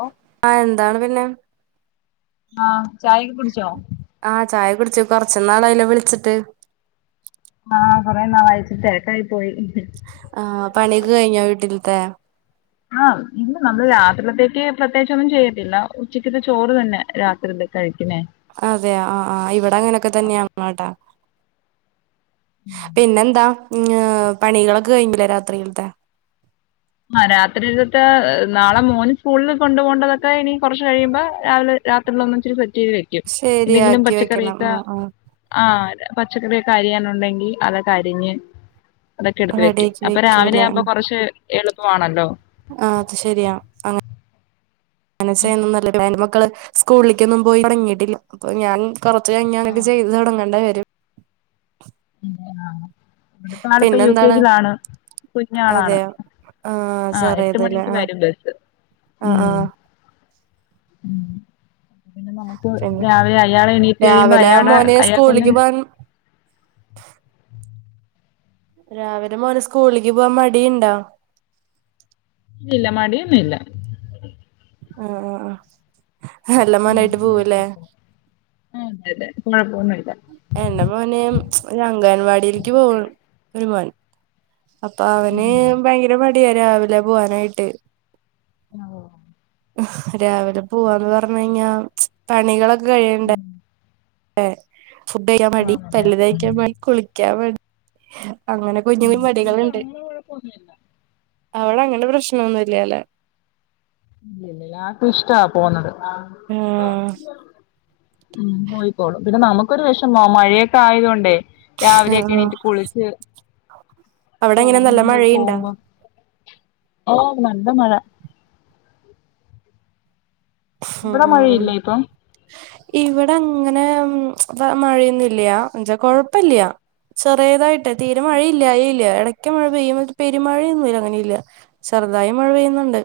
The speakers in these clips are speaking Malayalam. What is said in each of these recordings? ഓ ആഹ് എന്താണ് പിന്നെ? ആഹ് ചായകൊ കുടിച്ചോ? ആഹ് ചായ കുടിച്ചു കൊറച് നാളായ ലോ വിളിച്ചിട്ട്? ആഹ് കൊറെ നാളാ യി വിളിചിട്ട് തെരക്കായി പോയി. ആഹ് പണിയൊക്കെ കഴിഞ്ഞോ വീട്ടില്ത്തെ? ആഹ് ഇന്ന് നമ്മള് രാത്രിത്തേക്ക്? പ്രത്യേകിച്ചൊന്നും ചെയ്തില്ല ഉച്ചക്കത്തെ ചോറ് തന്നെ രാത്രി കഴിക്കിണേ. അതെയ ആഹ് ആഹ് ഇവിടെ അങ്ങനൊക്കെ തന്നെയാട്ട പിന്നെ എന്താ ഉം പണികളൊക്കെ കഴിഞ്ഞില്ലേ രാത്രിയിലത്തെ? ആഹ് രാത്രി കത്തെ നാളെ മോന് സ്കൂളിൽ കൊണ്ടു പോവണ്ടതൊക്കെ ഇനി കൊറച്ച് കഴിയുമ്പോ രാവിലെ. രാത്രിയിലൊന്ന് ഇച്ചിരി സെറ്റ് ചെയ്ത് വയ്ക്കും എന്തെങ്കിലും ശരിയാക്കി വെക്കണം പച്ചക്കറികളൊക്കെ. ആഹ് ആഹ് ആഹ് പച്ചക്കറിയൊക്കെ അരിയാനുണ്ടെങ്കിൽ അതൊക്കെ അരിഞ്ഞ്. അതൊക്കെ എടുത്ത് വെക്കും റെഡിയാക്കി അപ്പൊ രാവിലെ വെക്കൂല്ലേ ആവുമ്പോ കുറച്ച് എളുപ്പമാണല്ലോ? ആ അത് ശരിയാ [unintelligible] സ്കൂളിലൊന്നും പോയി തുടങ്ങിട്ടില്ല അപ്പൊ ഞാൻ കുറച്ച് കഴിഞ്ഞാ അങ്ങനൊക്കെ ആഹ് ചെയ്ത് തൊടങ്ങേണ്ടി വരും. ആ ഇവിടുത്തെ ആള് ഇപ്പം യു കെ പിന്നെന്താണ് ജി യിലാണ്. കുഞ്ഞാളാണ് അതെയോ ആഹ് ആ എട്ട് ചെറിയതല്ലേ മണിക്ക് ആഹ് വരും ബസ്സ് ആഹ് ഉം ആഹ് ഉം പിന്നെ നമുക്ക് പിന്നെ രാവിലെ അയാളെ എണീറ്റ് കഴിയുമ്പോ രാവിലെ അയാളെ മോന് അയാള് സ്കൂളിക്ക് ക്കൊന്നും. പോവാൻ രാവിലെ മോന് സ്കൂളിക്ക് പോവാൻ മടിയുണ്ടോ? ഇല്ല മടിയൊന്നും ഇല്ല. ആഹ് ആഹ് നല്ല മോനായിട്ട് പോവുല്ലേ? ആ അതെ അതെ [unintelligible] എന്റെ മോന് ഒരു അംഗൻവാടിക്ക് പോകും ഒരു മോൻ. അപ്പൊ അവന് ഭയങ്കരം മടിയാ രാവിലെ പോവാനായിട്ട്. ഓഹ് രാവിലെ പോവാന്ന് പറഞ്ഞ് കഴിഞ്ഞാ പണികളൊക്കെ കഴിയണ്ടേ? ഏ ഫുഡ് കഴിക്കാൻ മടി ആണല്ലേ പല്ലു തേക്കാൻ മടി കുളിക്കാൻ മടി. അങ്ങനെ കുഞ്ഞു ഉം കുഞ്ഞു ഇവിടെ മടികളുണ്ട് അങ്ങനെ കുഴപ്പൊന്നുമില്ല അവിടെ അങ്ങടെ പ്രശ്നൊന്നുല്ലല്ലേ? ഇല്ല ആക്ക് ഇഷ്ടാ പോന്നത് ഉം ഉ പോയിക്കോളും പിന്നെ നമുക്കൊരു വിഷമാ മഴയൊക്കെ ആയത് കൊണ്ടേ രാവിലെയ ഒക്കെ ആഹ് എണീട്ട് കുളിച്ച് അവിടെങ്ങനെ നല്ല പോകുന്നത് മഴയുണ്ടാ പോകുമ്പോ ഓ നല്ല മഴ ഇവിടെ ഉം മഴയില്ലേ ഇപ്പം ഉം ഇവിടെ അങ്ങനെ മഴയൊന്നില്ല എന്നച്ചാ കൊഴപ്പില്ല ചെറിയതായിട്ട് തീരെ മഴയില്ലായി ഇല്ല ഇട ഒക്കെ മഴ പെയ്യുമ പെരുമഴയൊന്നുമല്ല അങ്ങനെ ഇല്ല ചെറുതായി മഴ പെയ്യുന്നുണ്ട്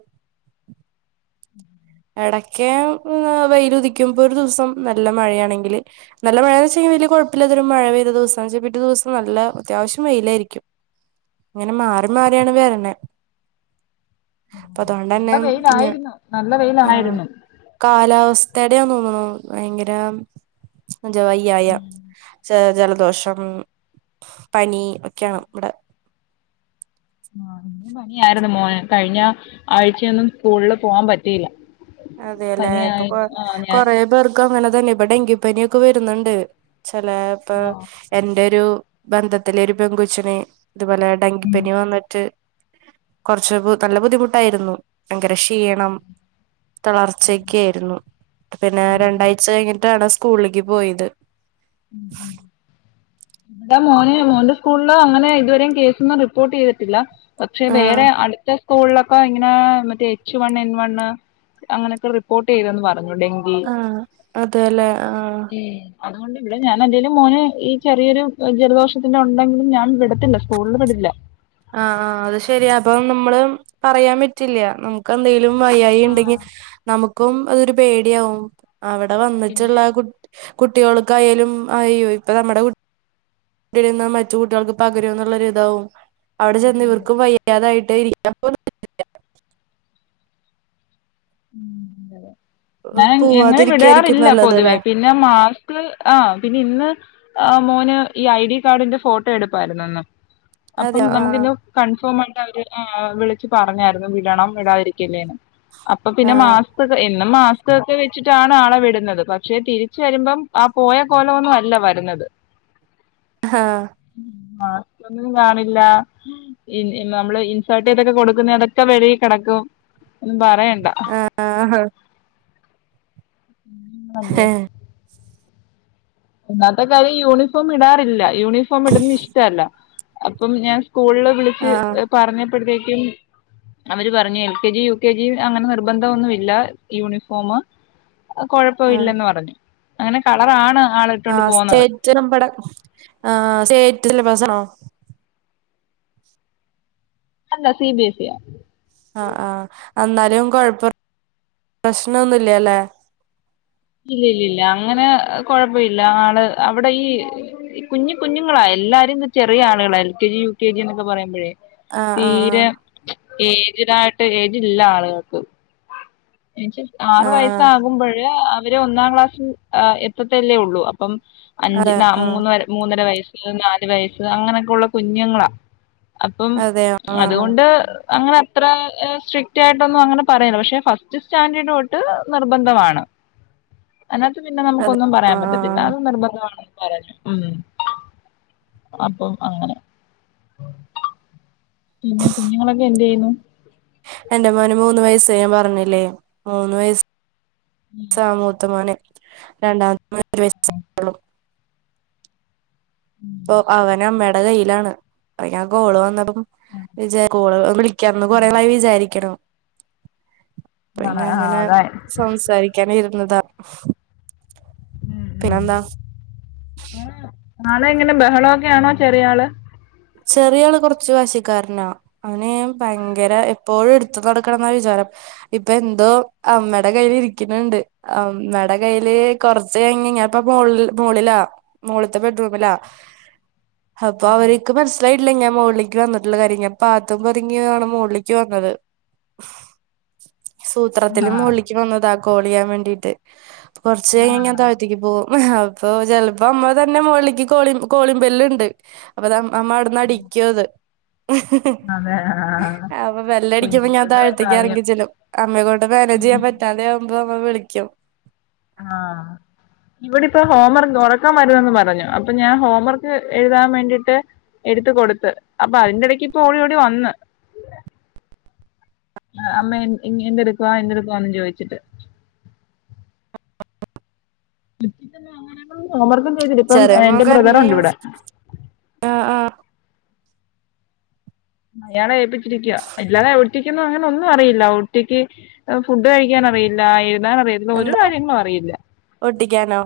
എടക്ക് വെയിൽ ഉദിക്കുമ്പോ ഒരു ദിവസം നല്ല മഴയാണെങ്കില് നല്ല മഴയാന്ന് വെച്ചെങ്കയ് ഞാൻ വല്യ കുഴപ്പില്ലതും മഴ പെയവെച്ചൽ പിറ്റ ദിവസ നല്ല അത്യാവശ്യം വെയിലായിരിക്കും ഇങ്ങനെ മാറി മാറിയാണ് വേര്ണെ അപ്പൊ അതുകൊണ്ടന്നെ. ഇവിടെ ഇഞ് വെയിലായിരുന്നു നല്ല വെയിയിലായിരുന്നു കാലാവസ്ഥടെയാ തോന്നുന്നു ഭയങ്കരം വയ്യായ ഉം ജലദോഷം പനി ഒക്കെയാണ് ഇവിടെ ആ പണിയായിരുന്നു മോൻ കഴിഞ്ഞ ആഴ്ചയൊന്നും സ്കൂളില് പോവാൻ പറ്റിയില്ല അതെയല്ലേ ഇപ്പൊ കൊ പനിയായിരുന്നു ആ ഞാൻ കൊറ പേർ അങ്ങനെ തന്നെ ഇപ്പ ഡെങ്കിപ്പനി ഒക്കെ വരുന്നുണ്ട് ചെലപ്പം ആ എന്റെ ഒരു ബന്ധത്തിലെ ഒരു പെങ്കുച്ചനെ ഇതുപോലെ ഉം. ഡെങ്കിപ്പനി വന്നിട്ട് കുറച്ച് നല്ല ബുദ്ധിമുട്ടായിരുന്നു ഭയങ്കരം ക്ഷീണം തളർച്ചക്ക ആയിരുന്നു പിന്നെ ഉം, രണ്ടാഴ്ച കഴിഞ്ഞിട്ടാണ് സ്കൂളിലേക്ക് പോയത് ഉം ഉം എന്താ മോന് മോന്റെ സ്കൂളിലോ അങ്ങനെ ഇതുവരെയും കേസൊന്നും റിപ്പോർട്ട് ചെയ്തിട്ടില്ല പക്ഷെ ആഹ് വേറെ അടുത്ത സ്കൂളിലൊക്കെ ഇങ്ങനെ മറ്റേ എച്ച് വണ് എൻ വണ് അങ്ങനെയൊക്കെ റിപ്പോർട്ട് ചെയ്തെന്ന് പറഞ്ഞു ഡെ ആഹ അതല്ലേ ആഹ ഉം. അതുകൊണ്ട് ഇവിടെ ഞാൻ എന്തേലും മോെ ഈ ചെറിയൊരു ജലദോഷത്തിന്റെ ഉണ്ടെങ്കിലും ഞാൻ വിടത്തില്ല സ്കൂളിൽ വിെടില്ല ആഹ ആ് അത് ശരിയാ അപ്പൊ നമ്മള് പറയാൻ പറ്റില്ല നമുക്ക് എന്തെലും വയ്യായി ആ ഉണ്ടെങ്കിൽ നമുക്കും അതൊരു പേടിയാവും അവിടെ വന്നിട്ടുള്ള പിന്നെ കു കുട്ടികൾക്കായാലും അയ്യോ ഇപ്പ നമ്മുടെ മറ്റു കുട്ടികൾക്ക് പകര എന്നുള്ളൊരിതാവും അവിടെ ചെന്ന ഇവർക്കും വയ്യാതായിട്ട് ഇരിക്ക ശരി െ ഞാൻ ങ്ങെ പോവാതിരിക്കായിരിക്കും വിടാറില്ല നല്ലത് ല്ലേ പൊതുവേെ പിന്നെ മാസ്ക് ആഹ പിന്നെ ഇന്ന് ആ് മോന് ഈ ഐ ഡി കാർഡിന്റെ ഫോട്ടോ എടുപ്പായിുന്നന്ന് അതെ അപ്പം ആഹ് നമുക്കിത് കൺഫേം ആയിട്ട് അവര് വിളിച്ച് പറഞ്ഞായിരുന്നു വിടണം വിടാതിരിക്കില്ലേന്ന് അപ്പൊ പിന്നെ മാ ആഹ് എന്നും മാസ്ക് ഒക്കെ വെച്ചിട്ടാണ് ആളെ വിടുന്നത് പക്ഷെ തിരിച്ച വരുമ്പം ആ പോയ പോല ഒന്നും അല്ല വരുന്നത് ആഹ മാസ്ക് ഒന്നും കാണില്ല. നമ്മള് ഇൻസേർട്ട് ചെയ്തൊക്കെ കൊടുക്കുന്ന അതൊക്കെ വെഴ കിടക്കും ഒും പറയണ്ട ആഹഹാ അതേ ഇന്നാത്തെ കാര്യം യൂണിഫോം ഇടാറില്ല യൂണിഫോം ഇടുന്ന ഇഷ്ടമല്ല അപ്പം ഞാൻ സ്കൂളിൽ വിളിച്ച് ആഹ് പറഞ്ഞപ്പോഴത്തേക്കും അവര് പറഞ്ഞു L K G U K G അങ്ങനെ നിർബന്ധം ഒന്നുമ ഇല്ല യൂണിഫോമ കൊഴപ്പം ആഹ് ഇല്ലെന്ന് പറഞ്ഞു അങ്ങനെ കളറാണ് ആൾ ആ സ്റ്റേറ്റ് നമ്മടെ ആ സ്റ്റേറ്റ് സിലബസ് ആണോ അല്ല സി ബി സി യാ ആഹ ആഹ എന്നാലും കൊഴപ്പം പ്രശ്നൊന്നുമില്ലല്ലേ ഇല്ല ഇല്ല ഇല്ല അങ്ങനെ കൊഴപ്പം ഇല്ല ആൾ അവിടെ ഈ കുഞ്ഞു കുഞ്ഞുങ്ങളാ എല്ലാരും ചെറിയ ആളുകളാ L K G U K G എന്നൊക്കെ പറയുമ്പോഴേ ആഹ് തീരെ ആഹ് ഏജിടായിട്ട് ഏജ് ഇല്ല ആളുകൾക്ക് ആറു ആഹ് ആഹ് വയസ്സാകുമ്പോഴ് അവര് ഒന്നാം ക്ലാസ്സിൽ എത്തത്തല്ലേ ഉള്ളൂ അപ്പം അഞ്ച് അതെ ന ആഹ് മൂന്ന് മൂന്നര വയസ്സ് നാല് വയസ്സ് അങ്ങനെയൊക്കെ ഉള്ള കുഞ്ഞുങ്ങളാ അപ്പം അതെയോ ആഹ് ആഹ് അതുകൊണ്ട് അങ്ങനെ അത്ര സ്ട്രിക്റ്റ് ആയിട്ടൊന്നും അങ്ങനെ പറയല്ല പക്ഷെ ഫസ്റ്റ് സ്റ്റാൻഡേർഡ് തൊട്ട് നിർബന്ധമാണ്. അതിനകത്ത് പിന്നെ അതെ നമുക്കൊന്നും പറയാൻ ആഹ് പറ്റത്തില്ല ആഹ് അതും നിർബന്ധമാണെന്ന് പറഞ്ഞോ ഉം അപ്പോ അങ്ങനെ. പിന്നെ കുഞ്ഞുങ്ങളൊക്കെ എന്ത് ചെയ്യുന്നു? എന്റെ മോന് മൂന്ന് വയസ്സ് ഞാൻ പറഞ്ഞില്ലേ മൂന്ന് വയ ഉം. സാ മൂത്ത മോന് രണ്ടാമത്തെ [unintelligible] ഉം. ഇപ്പൊ അവൻ അമ്മയുടെ കയ്യിലാണ് അയ് ഞാൻ കാൾ വന്നപ്പോ ഉം. വിചാ കോളുകൾ വിളിക്കാന്ന് കൊറേ ഉം. നായി വിചാരിക്കണം പിന്ന ആണ്. ആഹ് അങ്ങനെ അതാ. സംസാരിക്കൻ ഇരുന്നതാ. പിന്നെന്താ നാളെ എങ്ങനെ ബഹളമൊക്കെയാണോ ചെറിയ ആൾ ചെറിയാള് കൊറച്ച് വാശിക്കാര്നാ. അവന് ഭയങ്കര എപ്പോഴും എടുത്ത് നടക്കണംന്നാ വിചാരം. ഇപ്പൊ എന്തോ അമ്മേടെ കയ്യില് ഇരിക്ന്ണ്ട്. അമ്മേടെ കയ്യില് കൊറച്ചു കഴിഞ് ഞാൻ ഇപ്പൊ മൊൾ മോളിലാ. മോളിത്തെ ബെഡ്റൂമിലാ അപ്പൊ ആഹ് അവര് ക്ക് മനസിലായിട്ടില്ല ഞാൻ മോൾളേക്ക് വന്ന്ട്ടുള്ള കാര്യം ഞാൻ പാത്തും പതുങ്ങിയുആണ് മോൾളേക്ക് വന്നത്. സൂത്രത്തിൽ ആഹ് മോളിക്ക് വന്നതാ കോളിയ്യാൻ വേണ്ടീട്ട് കൊർച്ചു കഴിഞ്ഞ് ഞാൻ ആഹ് താഴ്തേക് പോവും അപ്പൊ ചെലപ്പോ അമ്മ തന്നെ മൊളിക്ക് കോളി കോളിമ്പെല്ല്ണ്ട് അപ്പൊ അ അമ്മ അവ്ട്ന്ന് അടിക്കു അത്. അതെ ആഹ് അപ്പൊ ബെല്ല്ടിക്കുമ്പം ഞാൻ കുഞ്ഞുങ്ങളുടെ താഴത്തേക്ക് കാര്യം ഇറങ്ങി ചെല്ലും അമ്മയെക്കൊണ്ട് മാനേജ്യ്യാൻ ഉം പ തലയാവുമ്പോ അമ്മ വിളിക്കും. ആഹ് ഇവടെ ഇപ്പോ ഹോംവർക്ക് ഒറക്കം വരുന്നന്ന് പറഞ്ഞു അപ്പൊ ഞാൻ ഹോംവർക്ക് എഴുതാൻ വേണ്ടിട്ട് എടുത്ത് കൊടുത്ത് അപ്പൊ അതിന്റെ ഇടക്ക് ഇപ്പൊ ഓടി ഓടി വന്ന്. അമ്മേ ഇ ഇനി എന്തെടുക്കുവാ എന്തെടുക്കുവാന്ന് ചോദിച്ചിട്ട്. [unintelligible] ഹോംവർക്കും ‌ ചെയ്ത് ഇപ്പം ചെറിയ എന്റെ ബ്രദർ ഉണ്ട് ഇവിടെ. ആ ആഹ്. അയാളെ ഏൽപ്പിച്ചിരിക്കുവാ അല്ലാതെ എവ്ട്ത്തി ക്ക്ന്നു അങ്ങനെ ഒന്നും അറിയില്ല ഒറ്റക്ക് ഫുഡ് കഴിക്കാൻ അറിയില്ല എഴുതാൻ അറിയ ഒരു എന്താ കാര്യങ്ങളും അറിയില്ല. ഒട്ടിക്കാനോ?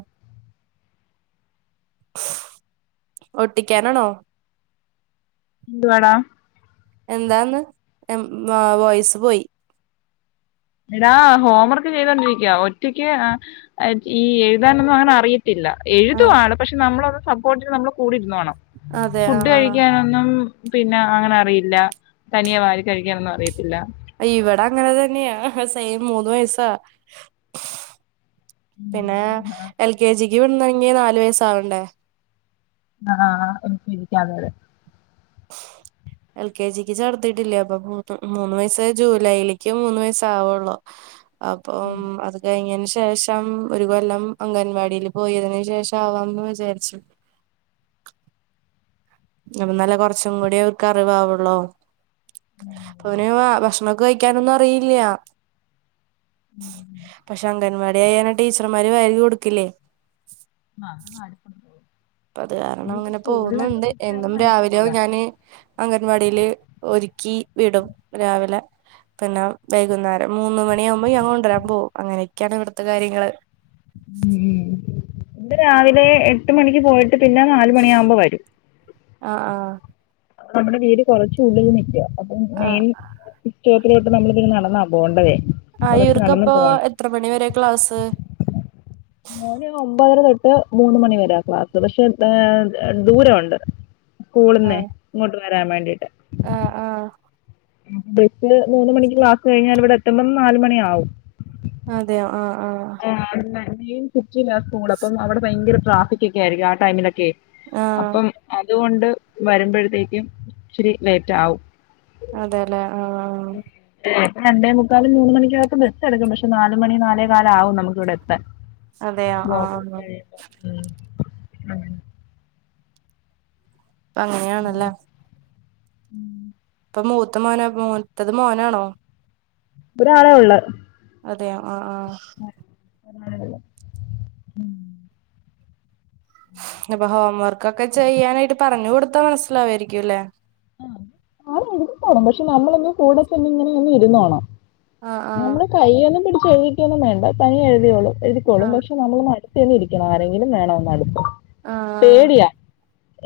ഒട്ടിക്കാനാണോ? എന്തു വാടാ? എന്താന്ന് ഉം വോയിസ് പോയി. എടാ ഹോംവർക്ക് ചെയ്തോണ്ടിരിക്കുവാ ഒറ്റക്ക് ഈ എഴുതാനൊന്നും അങ്ങനെ അറിയ ഇല്ല എഴുതും ആഹ് ആള് പക്ഷെ നമ്മളൊന്ന് സപ്പോർട്ടിന് നമ്മള് കൂടിരുന്നോണം അതെ ആഹ് ഫുഡ് കഴിക്കാ ആഹ് ന്നും പിന്നെ അങ്ങനെ അറിയില്ല തനിയെ വാരി കഴിക്കാനൊന്നും അറിയത്തില്ല. ഇവടെ അങ്ങനെ തന്നെയാ സെയിം മൂന്ന് വയസ്സാ. പിന്നെ എൽ കെ ജിക്ക് വിടുന്നെങ്കി ന്നാലു വയസ്സാ ആാവണ്ടേ. ആഹ് ഒര് [unintelligible] അതെ തേ എൽ കെ ജിക്ക് ചേർത്തിട്ടില്ലേ അപ്പൊ മൂന്ന് മൂന്ന് വയസ്സ് ജൂലൈലേക്ക് മൂന്ന് വയസ്സ്‌ ആവുള്ളൂ. ഉം. അപ്പം അത് കഴിഞ്ഞേന് ശേഷ ഇപ്പം ഒരു കൊല്ലം അംഗൻവാടീല് പോയതിന് ശേഷം ആവാമന്ന് വിചാരിച്ചു. അപ്പ നല്ല കൊറച്ചും കൂടി അവർക്ക് അറിവാവുള്ളോ ആ, അതെ, അപ്പൊ അതെ. അവന് ഭക്ഷണൊക്കെ കഴി ക്കാനോന്നും അറിയില്ല്യാ ഉം, ഉം. പക്ഷെ അങ്കൻവാടി [unintelligible] ടീച്ചർമാര് വാരി കൊടുക്കില്ലേ. ആഹ് [unintelligible] അപ്പൊ അത് കാരണം അങ്ങനെ പോകുന്നുണ്ട് അത് എന്നും രാവിലെയോ നടക്കത്തില്ല ഞാന് അംഗൻവാടിയില് ഒരുക്കി വിടും രാവിലെ പിന്നെ വൈകുന്നേരം മൂന്ന് മണി ആകുമ്പോ ഞാ കൊണ്ടരാൻ പോകും അങ്ങനെയൊക്കെയാണ് ഇവിട്ത്തെ കാര്യങ്ങള്. ഉം ഇത് രാവിലെ എട്ട് മണിക്ക് പോയിട്ട് പിന്നെ നാലുമണിയാകുമ്പോ വരും. അ ആഹ്. നമ്മടെ വീട് കൊറച്ച് ഉള്ളിൽ നിൽക്കാ അപ്പൊ ആഹ് ആഹ് മെയിൻ ഇറ്റോത്തിലോട്ട് നമ്മള്തിന് നടന്നാ പോണ്ടതെ. ആ ഇവർക്കപ്പൊ എത്ര മണി വരെ ക്ലാസ്സ് മോന് ഒമ്പതര തൊട്ട് മൂന്ന് മണി വരാ ക്ലാസ് പക്ഷെ ദൂരവുണ്ട് സ്കൂളുന്നെ ആഹ് ഇങ്ങോട്ട് വരാൻ വേണ്ടീട്ട് ആഹ് ആഹ് ബസില് മൂന്ന് മണിക്ക് ക്ലാസ് കഴിഞ്ഞാൽ ഇവിടെ എത്തുമ്പം നാല് മണിയാവും അതെയോ ആഹ് ആഹ് ആഹ് മെയിൻ സിറ്റിലാ സ്കൂള് അപ്പം അവിടെ ഭയങ്കര ട്രാഫിക് ഒക്കെ ആയിരിക്കും ആ ടൈമിലൊക്കെ ആഹ് അപ്പം അതുകൊണ്ട് വരുമ്പഴത്തേക്കും ഇച്ചിരി ലേറ്റ് ആകും അതേല്ലേ ആഹ് രണ്ടേ മുക്കാല് മൂന്ന് മണിക്കകത്ത് ബസ്സെടുക്കും പക്ഷെ നാല് മണി നാലേ കാലാവും നമു ക്കിവിടെത്താൻ. അതെയോ ആഹ് ബ്ലോക്കൊക്കെ ആഹ് കഴിഞ്ഞ് അപ്പൊ അങ്ങനെയാണല്ലേ ഉം അപ്പൊ മൂത്ത മോനോ അപ്പോ മൂത്തത് മോനാണോ ഒരാളെ ഒള്ള് അതെയോ ആഹ് ആഹ് ഉം അപ്പൊ ഹോം വർക്കൊക്കെ ചെയ്യാനായിട്ട് പറഞ്ഞു കൊടുത്താ മനസ്സിലാവായിരിക്കുംല്ലേ ആഹ് ആഹ് എഴുതിക്കോളും പക്ഷെ നമ്മളൊന്ന് കൂടെ തന്നെ ഇങ്ങനെ ഒന്ന് ഇരുന്നോണം ആഹ് ആഹ് നമ്മള് കൈയൊന്നും പിടിച്ച് എഴുതിക്കൊന്നും വേണ്ട തനിയെ എഴുതിയോളും എഴുതിക്കോളും ആഹ് പക്ഷെ നമ്മളൊന്ന് അടുത്തുതന്നെ ഇരിക്കണം ആരെങ്കിലും വേണം ഒന്നടുത്ത് ആഹ് പേടിയാ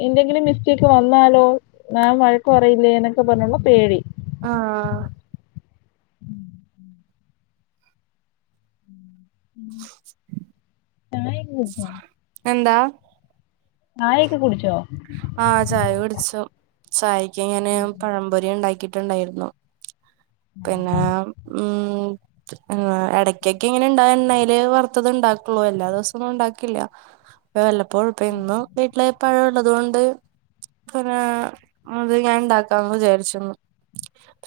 എന്തെങ്കിലും മിസ്റ്റേക്ക് വന്നാലോ മാം വഴക്കു പറയില്ലേ എന്നൊക്കെ പറഞ്ഞൊള്ള പേടി ആഹ് ഉം ചായയെക്കെ കുടിച്ചോ എന്താ ചായയൊക്കെ കുടിച്ചോ ആഹ് ചായ കുടിച്ചു ചായയ്ക്ക് ഞാന് പഴംപൊരി ഉണ്ടാക്കിട്ടുണ്ടായിരുന്നു പിന്നെ ആഹ് ഉം ആഹ് ഇടയ്ക്കൊക്കെ ഇങ്ങനെണ്ടാകും എണ്ണേല് വറുത്തത് ഇണ്ടാക്കുള്ളൂ എല്ലാ ദിവസൊന്നും ഉണ്ടാക്കില്ല വല്ലപ്പോഴുക്കൊ ഇന്നു വീട്ടിലെ പഴംള്ളത് കൊണ്ട് പിന്നെ മുതി ഞാൻ ഉണ്ടാക്കാന്ന് വിചാരിച്ചു ന്ന്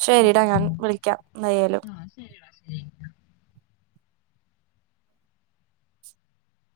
ശരിടാ ഞാൻ വിളിക്കാം എന്തായാലും ആഹ് ശരിടാ ശരി